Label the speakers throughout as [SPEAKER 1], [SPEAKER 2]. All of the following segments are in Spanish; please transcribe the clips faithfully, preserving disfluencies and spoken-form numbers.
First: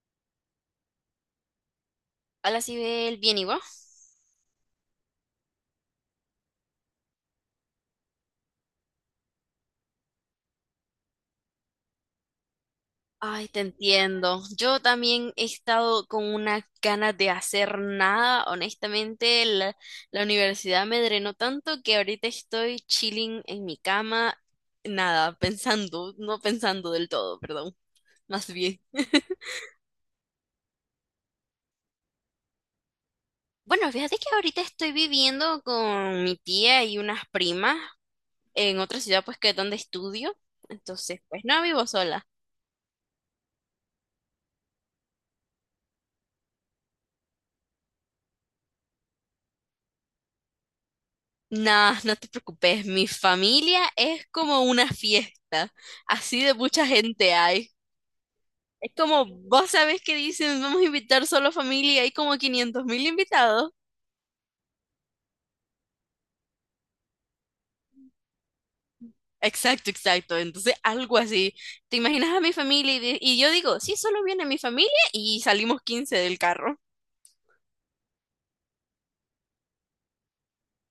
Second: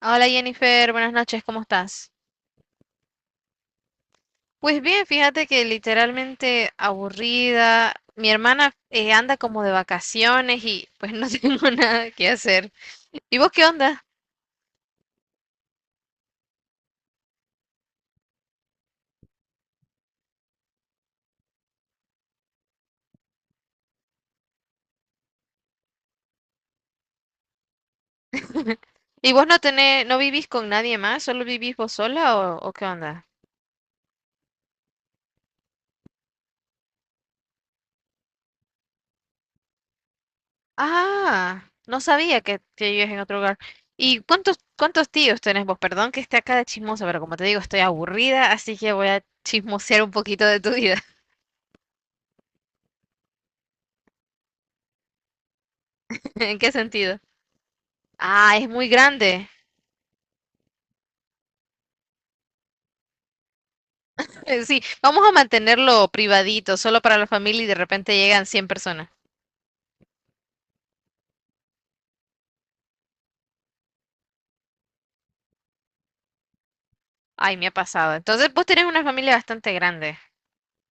[SPEAKER 1] Hola Jennifer, buenas noches, ¿cómo estás?
[SPEAKER 2] Hola, Sibel, bien, ¿y vos?
[SPEAKER 1] Pues bien, fíjate que literalmente aburrida. Mi hermana eh, anda como de vacaciones y pues no tengo nada que hacer. ¿Y
[SPEAKER 2] Ay,
[SPEAKER 1] vos
[SPEAKER 2] te
[SPEAKER 1] qué onda?
[SPEAKER 2] entiendo. Yo también he estado con unas ganas de hacer nada. Honestamente, la, la universidad me drenó tanto que ahorita estoy chilling en mi cama, nada, pensando, no pensando del todo, perdón, más bien.
[SPEAKER 1] ¿Y vos no tenés, no vivís con nadie más? ¿Solo vivís vos sola o, o qué onda?
[SPEAKER 2] Bueno, fíjate que ahorita estoy viviendo con mi tía y unas primas en otra ciudad, pues que es donde estudio. Entonces, pues no
[SPEAKER 1] Ah,
[SPEAKER 2] vivo
[SPEAKER 1] no
[SPEAKER 2] sola.
[SPEAKER 1] sabía que, que vivías en otro lugar. ¿Y cuántos, cuántos tíos tenés vos? Perdón que esté acá de chismosa, pero como te digo, estoy aburrida, así que voy a chismosear un poquito de tu vida.
[SPEAKER 2] Nah, no te preocupes, mi familia es como una fiesta, así de
[SPEAKER 1] ¿En qué
[SPEAKER 2] mucha
[SPEAKER 1] sentido?
[SPEAKER 2] gente hay.
[SPEAKER 1] Ah, es muy
[SPEAKER 2] Es como,
[SPEAKER 1] grande.
[SPEAKER 2] vos sabés que dicen, vamos a invitar solo familia, hay como quinientos mil invitados.
[SPEAKER 1] Eh, Sí, vamos a mantenerlo privadito, solo para la familia y de repente llegan cien personas.
[SPEAKER 2] Exacto, exacto, entonces algo así. ¿Te imaginas a mi familia? Y, de- y yo digo, sí, solo viene mi familia y salimos quince del carro.
[SPEAKER 1] Ay, me ha pasado. Entonces, vos tenés una familia bastante grande.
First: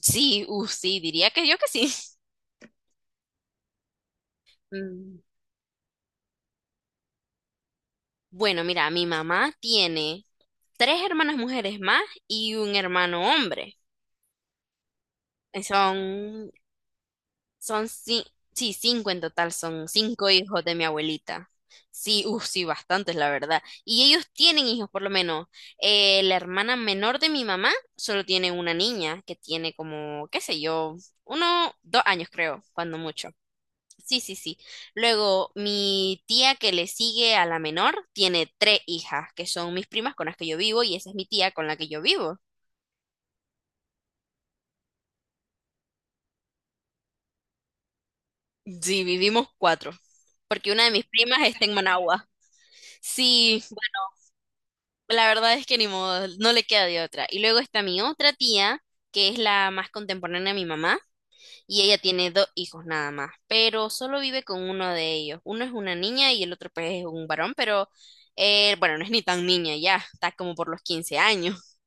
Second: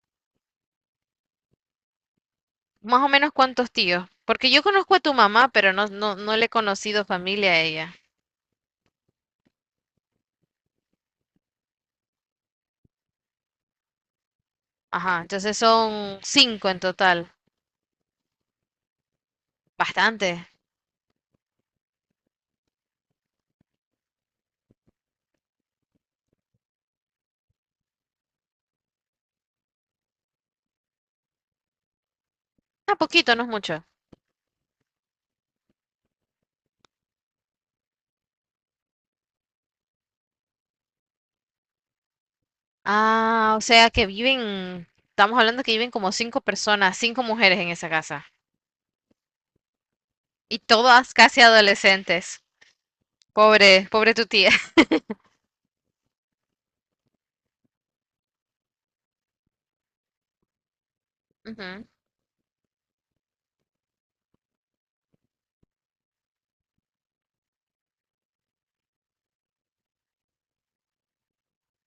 [SPEAKER 2] Sí, uh, sí, diría que yo que sí.
[SPEAKER 1] Más o menos cuántos tíos. Porque yo conozco a tu
[SPEAKER 2] Mm,
[SPEAKER 1] mamá, pero no, no, no le he conocido familia a ella.
[SPEAKER 2] Bueno, mira, mi mamá tiene tres hermanas mujeres más y un hermano hombre.
[SPEAKER 1] Ajá, entonces son
[SPEAKER 2] Son
[SPEAKER 1] cinco en total.
[SPEAKER 2] Son ci- sí, cinco en total, son cinco
[SPEAKER 1] Bastante.
[SPEAKER 2] hijos de mi abuelita. Sí, uff, sí, bastantes, la verdad. Y ellos tienen hijos, por lo menos. Eh, la hermana menor de mi mamá solo tiene una niña que tiene como, qué sé yo, uno, dos años creo,
[SPEAKER 1] Ah,
[SPEAKER 2] cuando mucho.
[SPEAKER 1] poquito, no es mucho.
[SPEAKER 2] Sí, sí, sí. Luego, mi tía que le sigue a la menor tiene tres hijas, que son mis primas con las que yo vivo y esa es mi tía con la que yo vivo.
[SPEAKER 1] Ah, o sea que viven, estamos hablando que viven como cinco personas, cinco mujeres en esa casa.
[SPEAKER 2] Sí, vivimos cuatro,
[SPEAKER 1] Y
[SPEAKER 2] porque una de mis
[SPEAKER 1] todas casi
[SPEAKER 2] primas está en Managua.
[SPEAKER 1] adolescentes.
[SPEAKER 2] Sí,
[SPEAKER 1] Pobre, pobre tu tía.
[SPEAKER 2] la verdad es que ni modo, no le queda de otra. Y luego está mi otra tía, que es la más contemporánea de mi mamá, y
[SPEAKER 1] Ujú.
[SPEAKER 2] ella tiene dos hijos nada más, pero solo vive con uno de ellos. Uno es una niña y el otro pues es un varón, pero eh, bueno, no es ni tan niña ya, está como por los quince años.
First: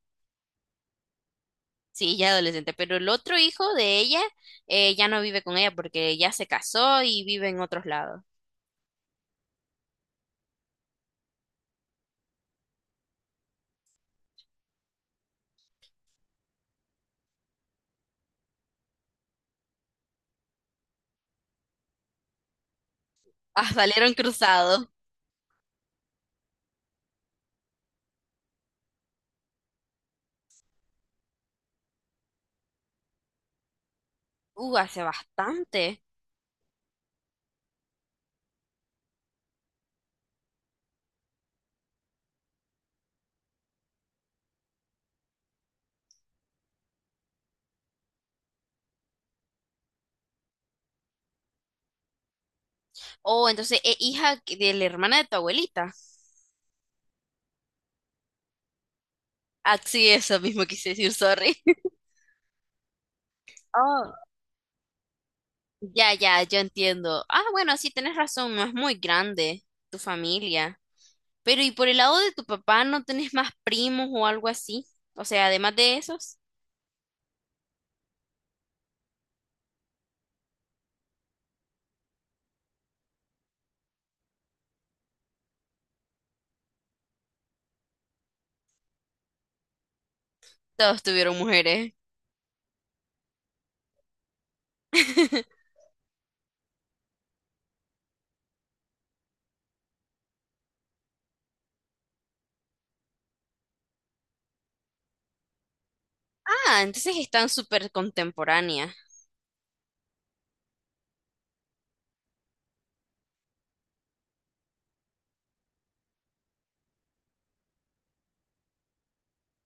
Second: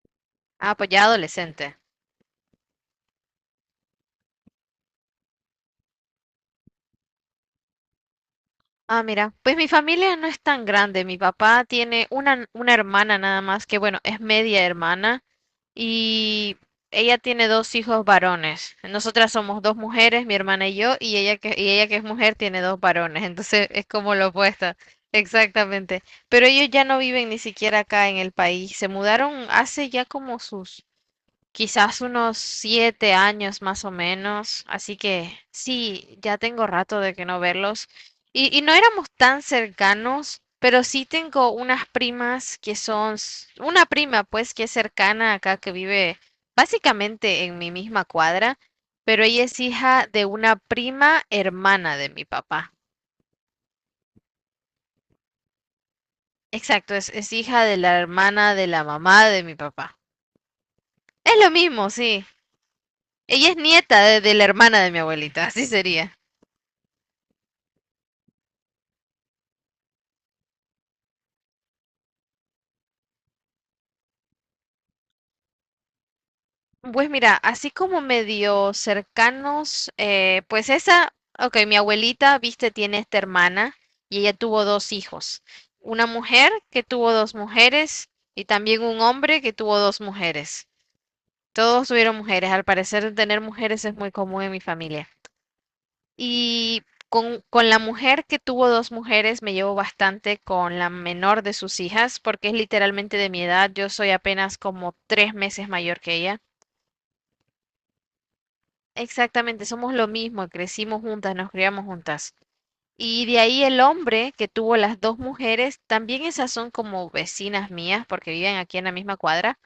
[SPEAKER 1] Ah, pues ya adolescente.
[SPEAKER 2] Sí, ya adolescente, pero el otro hijo de ella eh, ya no vive con ella porque ya se casó y vive en otros lados.
[SPEAKER 1] Ah, mira, pues mi familia no es tan grande. Mi papá tiene una, una hermana nada más, que bueno, es media hermana, y ella tiene dos hijos varones. Nosotras somos dos mujeres, mi hermana y yo, y ella que, y ella que es mujer tiene dos varones, entonces
[SPEAKER 2] Ah,
[SPEAKER 1] es como
[SPEAKER 2] salieron
[SPEAKER 1] lo opuesto.
[SPEAKER 2] cruzados.
[SPEAKER 1] Exactamente. Pero ellos ya no viven ni siquiera acá en el país. Se mudaron hace ya como sus quizás unos siete años más o menos,
[SPEAKER 2] Uh,
[SPEAKER 1] así
[SPEAKER 2] hace
[SPEAKER 1] que
[SPEAKER 2] bastante.
[SPEAKER 1] sí, ya tengo rato de que no verlos. Y, y no éramos tan cercanos, pero sí tengo unas primas que son, s- una prima pues que es cercana acá, que vive básicamente en mi misma cuadra, pero ella es hija de una prima hermana de mi papá.
[SPEAKER 2] Oh, entonces es hija que- de la hermana de tu abuelita.
[SPEAKER 1] Exacto, es, es hija de la hermana de la mamá de mi
[SPEAKER 2] Ah,
[SPEAKER 1] papá.
[SPEAKER 2] sí, eso mismo quise decir,
[SPEAKER 1] Es lo
[SPEAKER 2] sorry.
[SPEAKER 1] mismo, sí. Ella es nieta
[SPEAKER 2] Oh,
[SPEAKER 1] de de la hermana de mi abuelita, así sería.
[SPEAKER 2] ya, ya, yo entiendo. Ah, bueno, sí, tenés razón, no es muy grande tu familia. Pero, ¿y por el lado de tu papá no tenés más primos o algo así? O sea, además de esos,
[SPEAKER 1] Pues mira, así como medio cercanos, eh, pues esa, ok, mi abuelita, viste, tiene esta hermana y ella tuvo dos hijos, una mujer que tuvo dos mujeres y también un hombre que tuvo dos mujeres.
[SPEAKER 2] todos tuvieron
[SPEAKER 1] Todos
[SPEAKER 2] mujeres.
[SPEAKER 1] tuvieron mujeres, al parecer tener mujeres es muy común en mi familia. Y con, con la mujer que tuvo dos mujeres me llevo bastante con la menor de sus hijas porque es literalmente de mi edad, yo soy apenas como tres meses mayor que ella.
[SPEAKER 2] Ah, entonces están súper contemporáneas.
[SPEAKER 1] Exactamente, somos lo mismo, crecimos juntas, nos criamos juntas. Y de ahí el hombre que tuvo las dos mujeres, también esas son como vecinas mías porque viven aquí en la misma cuadra.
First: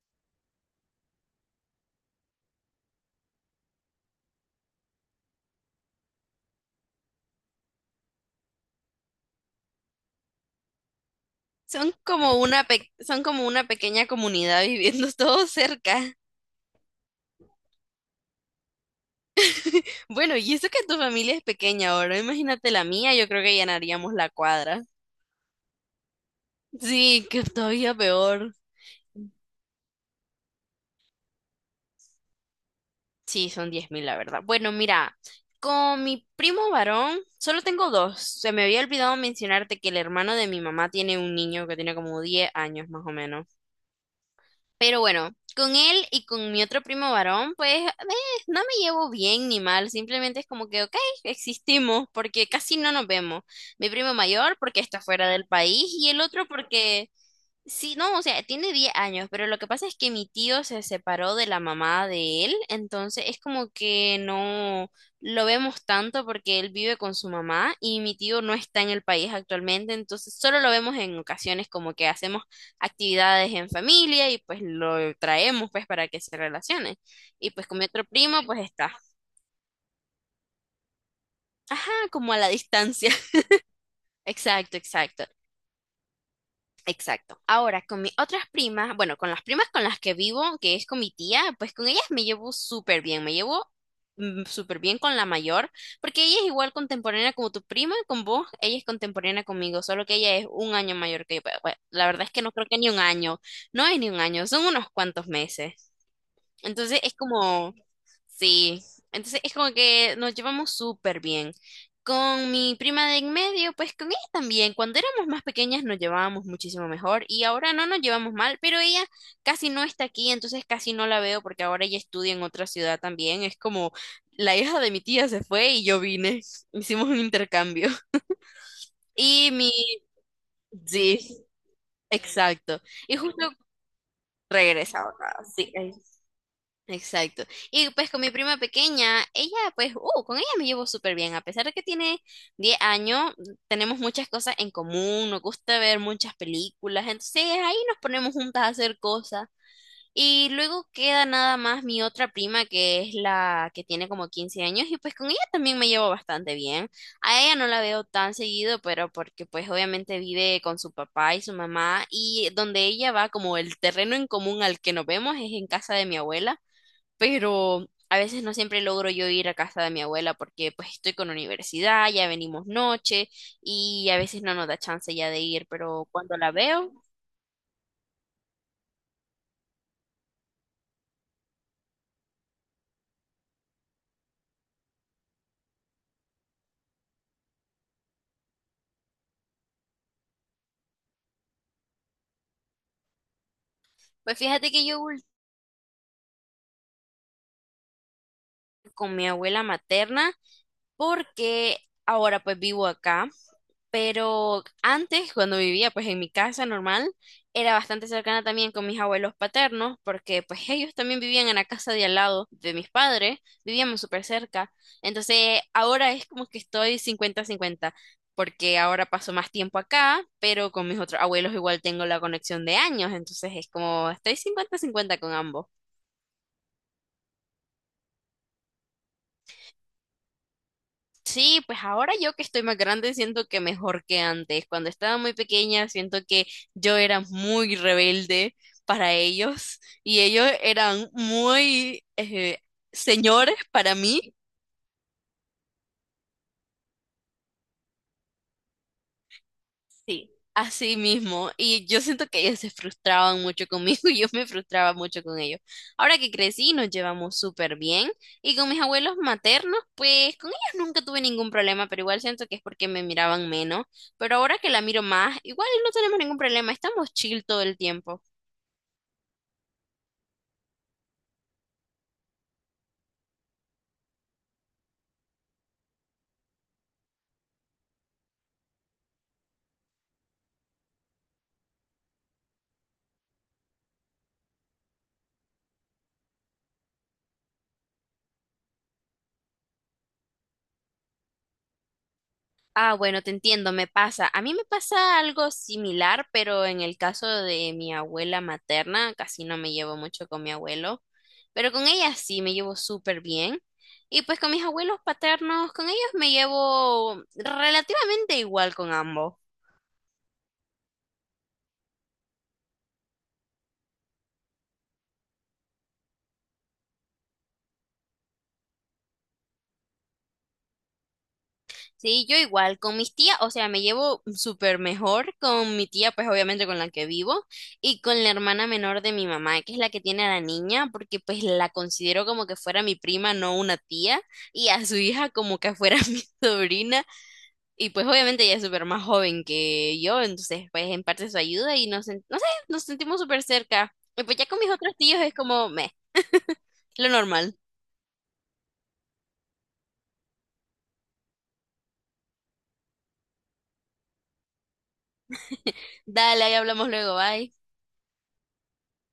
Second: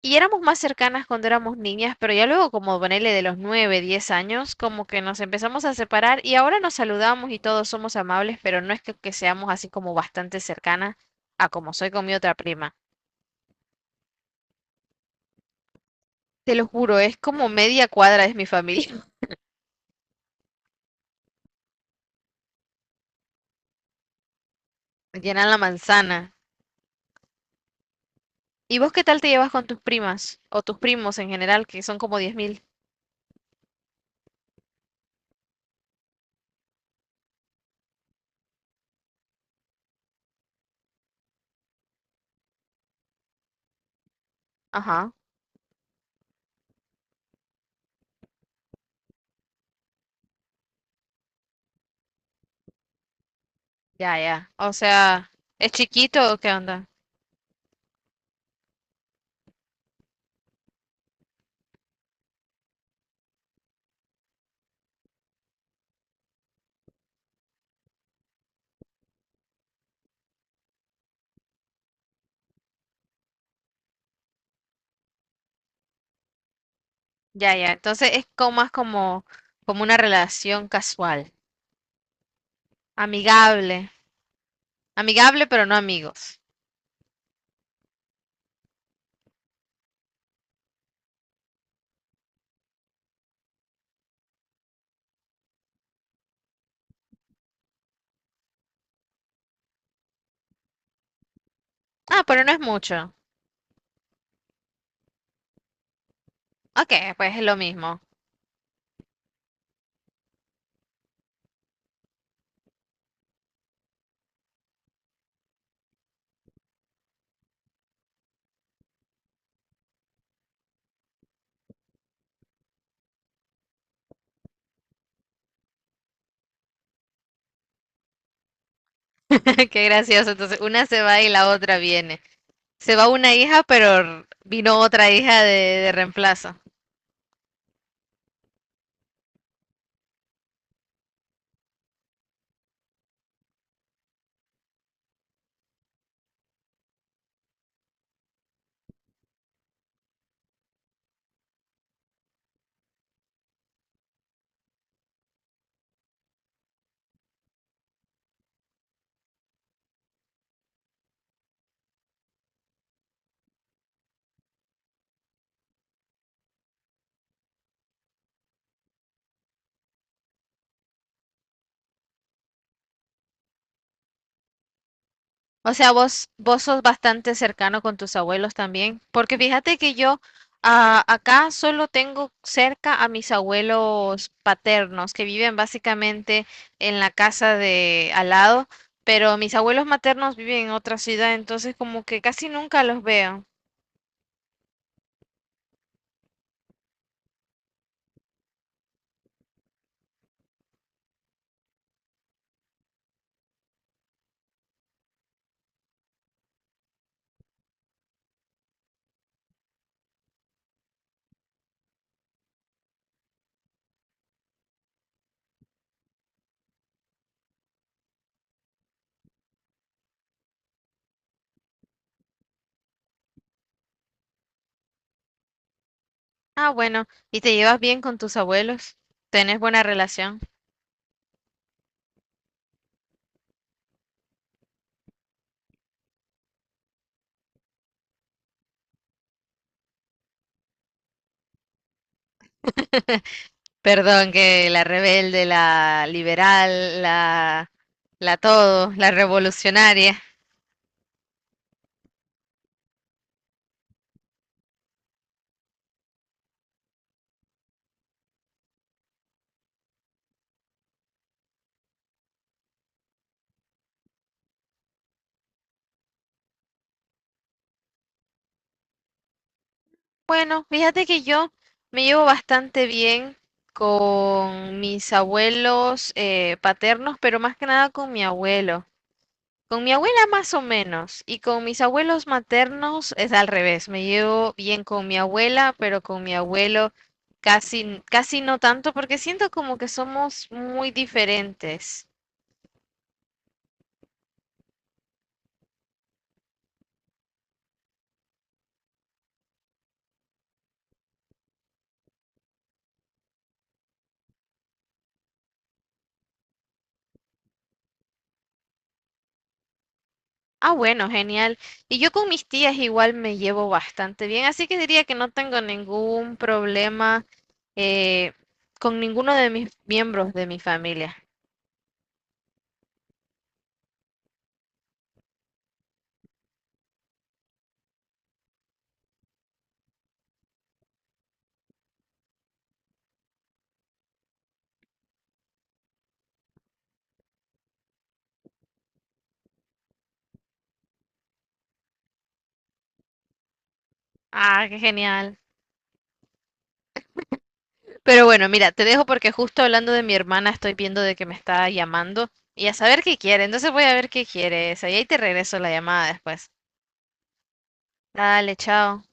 [SPEAKER 1] Y éramos más cercanas cuando éramos niñas, pero ya luego como ponele de los nueve, diez años, como que nos empezamos a separar y ahora nos saludamos y todos somos amables, pero no es que, que seamos así como bastante cercanas a como soy
[SPEAKER 2] Son
[SPEAKER 1] con mi otra
[SPEAKER 2] como una
[SPEAKER 1] prima.
[SPEAKER 2] pe- son como una pequeña comunidad viviendo todos cerca.
[SPEAKER 1] Te lo juro, es como media cuadra es mi familia,
[SPEAKER 2] Bueno, y eso que tu familia es pequeña ahora, imagínate la mía, yo creo que llenaríamos la cuadra.
[SPEAKER 1] llenan la manzana.
[SPEAKER 2] Sí, que todavía peor.
[SPEAKER 1] ¿Y vos qué tal te llevas con tus primas o tus primos en general, que son como diez mil,
[SPEAKER 2] Sí, son diez mil la verdad. Bueno, mira, con mi primo varón solo tengo dos. Se me había olvidado mencionarte que el hermano de mi mamá tiene un niño que tiene como diez años más o menos. Pero
[SPEAKER 1] Ajá,
[SPEAKER 2] bueno, con él y con mi otro primo varón, pues eh, no me llevo bien ni mal, simplemente es como que, ok, existimos porque casi no nos vemos. Mi primo
[SPEAKER 1] ya, ya.
[SPEAKER 2] mayor
[SPEAKER 1] O
[SPEAKER 2] porque está fuera
[SPEAKER 1] sea,
[SPEAKER 2] del
[SPEAKER 1] ¿es
[SPEAKER 2] país y el
[SPEAKER 1] chiquito o
[SPEAKER 2] otro
[SPEAKER 1] qué onda?
[SPEAKER 2] porque, sí, no, o sea, tiene diez años, pero lo que pasa es que mi tío se separó de la mamá de él, entonces es como que no lo vemos tanto porque él vive con su mamá y mi tío no está en el país actualmente, entonces solo lo vemos en ocasiones como que hacemos actividades en familia y pues lo traemos pues para que se relacione. Y
[SPEAKER 1] Ya,
[SPEAKER 2] pues
[SPEAKER 1] ya.
[SPEAKER 2] con mi otro
[SPEAKER 1] Entonces es
[SPEAKER 2] primo
[SPEAKER 1] como
[SPEAKER 2] pues
[SPEAKER 1] más
[SPEAKER 2] está,
[SPEAKER 1] como, como una relación casual,
[SPEAKER 2] ajá, como a la distancia.
[SPEAKER 1] amigable,
[SPEAKER 2] Exacto, exacto.
[SPEAKER 1] amigable pero no amigos.
[SPEAKER 2] Exacto. Ahora, con mis otras primas, bueno, con las primas con las que vivo, que es con mi tía, pues con ellas me llevo súper bien, me llevo mm, súper bien con la mayor, porque ella es igual contemporánea como tu prima, con vos, ella es contemporánea conmigo, solo que ella es un año mayor que yo. Pero, bueno, la
[SPEAKER 1] Ah,
[SPEAKER 2] verdad es que
[SPEAKER 1] pero
[SPEAKER 2] no
[SPEAKER 1] no es
[SPEAKER 2] creo que ni un
[SPEAKER 1] mucho.
[SPEAKER 2] año, no es ni un año, son unos cuantos meses.
[SPEAKER 1] Ok,
[SPEAKER 2] Entonces es
[SPEAKER 1] pues es lo
[SPEAKER 2] como,
[SPEAKER 1] mismo.
[SPEAKER 2] sí, entonces es como que nos llevamos súper bien. Con mi prima de en medio, pues con ella también. Cuando éramos más pequeñas nos llevábamos muchísimo mejor y ahora no nos llevamos mal, pero ella casi no está aquí, entonces casi no la veo porque ahora ella estudia en otra ciudad también. Es como la hija de mi tía se fue y yo vine. Hicimos un intercambio. Y mi...
[SPEAKER 1] Qué gracioso. Entonces una se va y
[SPEAKER 2] sí,
[SPEAKER 1] la otra viene.
[SPEAKER 2] exacto.
[SPEAKER 1] Se va
[SPEAKER 2] Y
[SPEAKER 1] una
[SPEAKER 2] justo
[SPEAKER 1] hija, pero vino
[SPEAKER 2] regresa
[SPEAKER 1] otra
[SPEAKER 2] ahora,
[SPEAKER 1] hija de,
[SPEAKER 2] sí.
[SPEAKER 1] de reemplazo.
[SPEAKER 2] Exacto. Y pues con mi prima pequeña, ella pues, uh, con ella me llevo súper bien. A pesar de que tiene diez años, tenemos muchas cosas en común, nos gusta ver muchas películas, entonces ahí nos ponemos juntas a hacer cosas. Y luego queda nada más mi otra prima, que es la que tiene como quince años, y pues con ella también me llevo bastante bien. A ella no la veo tan seguido, pero porque pues obviamente vive con su papá y su mamá, y donde ella va, como el terreno en común al que nos vemos es en casa de mi abuela, pero a veces no siempre logro yo ir a casa de mi abuela porque pues estoy con universidad, ya venimos noche y a veces no nos da chance ya de ir,
[SPEAKER 1] O sea,
[SPEAKER 2] pero
[SPEAKER 1] vos,
[SPEAKER 2] cuando la
[SPEAKER 1] vos sos
[SPEAKER 2] veo,
[SPEAKER 1] bastante cercano con tus abuelos también, porque fíjate que yo ah, acá solo tengo cerca a mis abuelos paternos, que viven básicamente en la casa de al lado, pero mis abuelos maternos viven en otra ciudad, entonces como que casi nunca los veo.
[SPEAKER 2] pues fíjate que yo voy con mi abuela materna porque ahora pues vivo acá. Pero antes, cuando vivía pues en mi casa normal, era bastante cercana también con mis abuelos paternos, porque pues ellos también vivían en la casa de al lado de mis padres, vivíamos súper cerca. Entonces ahora es como que estoy cincuenta-cincuenta porque ahora paso más tiempo acá, pero con mis otros abuelos igual tengo la conexión de años, entonces es como estoy cincuenta-cincuenta con ambos.
[SPEAKER 1] Ah, bueno, ¿y te llevas bien con tus abuelos? ¿Tenés buena relación?
[SPEAKER 2] Sí, pues ahora yo que estoy más grande siento que mejor que antes. Cuando estaba muy pequeña siento que yo era muy rebelde para ellos y ellos eran muy eh, señores para
[SPEAKER 1] Perdón,
[SPEAKER 2] mí.
[SPEAKER 1] que la rebelde, la liberal, la, la todo, la revolucionaria.
[SPEAKER 2] Sí, así mismo. Y yo siento que ellos se frustraban mucho conmigo y yo me frustraba mucho con ellos. Ahora que crecí, nos llevamos súper bien. Y con mis abuelos maternos, pues con ellos nunca tuve ningún problema, pero igual siento que es porque me miraban menos. Pero ahora que la miro más, igual no tenemos ningún problema, estamos chill todo el tiempo.
[SPEAKER 1] Bueno, fíjate que yo me llevo bastante bien con mis abuelos eh, paternos, pero más que nada con mi abuelo. Con mi abuela más o menos, y con mis abuelos maternos es al revés. Me llevo bien con mi abuela, pero con mi abuelo casi, casi no tanto, porque siento como que somos muy diferentes.
[SPEAKER 2] Ah, bueno, te entiendo, me pasa. A mí me pasa algo similar, pero en el caso de mi abuela materna, casi no me llevo mucho con mi abuelo, pero con ella sí me llevo súper bien. Y pues con mis abuelos paternos, con ellos me llevo relativamente igual con ambos.
[SPEAKER 1] Ah, bueno, genial. Y yo con mis tías igual me llevo bastante bien, así que diría que no tengo ningún problema eh, con ninguno de mis miembros de mi familia.
[SPEAKER 2] Sí, yo igual, con mis tías, o sea, me llevo súper mejor con mi tía, pues obviamente con la que vivo, y con la hermana menor de mi mamá, que es la que tiene a la niña, porque pues la considero como que fuera mi prima, no una tía, y a su hija como que fuera mi sobrina, y pues obviamente ella es súper más joven que yo, entonces pues en parte su ayuda y nos, sen- no sé, nos sentimos súper cerca. Y pues ya con
[SPEAKER 1] Ah,
[SPEAKER 2] mis
[SPEAKER 1] qué
[SPEAKER 2] otros tíos es
[SPEAKER 1] genial.
[SPEAKER 2] como, meh, lo normal.
[SPEAKER 1] Pero bueno, mira, te dejo porque justo hablando de mi hermana estoy viendo de que me está llamando y a saber qué quiere. Entonces voy a ver qué quiere esa y ahí te regreso la llamada
[SPEAKER 2] Dale,
[SPEAKER 1] después.
[SPEAKER 2] ahí hablamos luego, bye.
[SPEAKER 1] Dale, chao.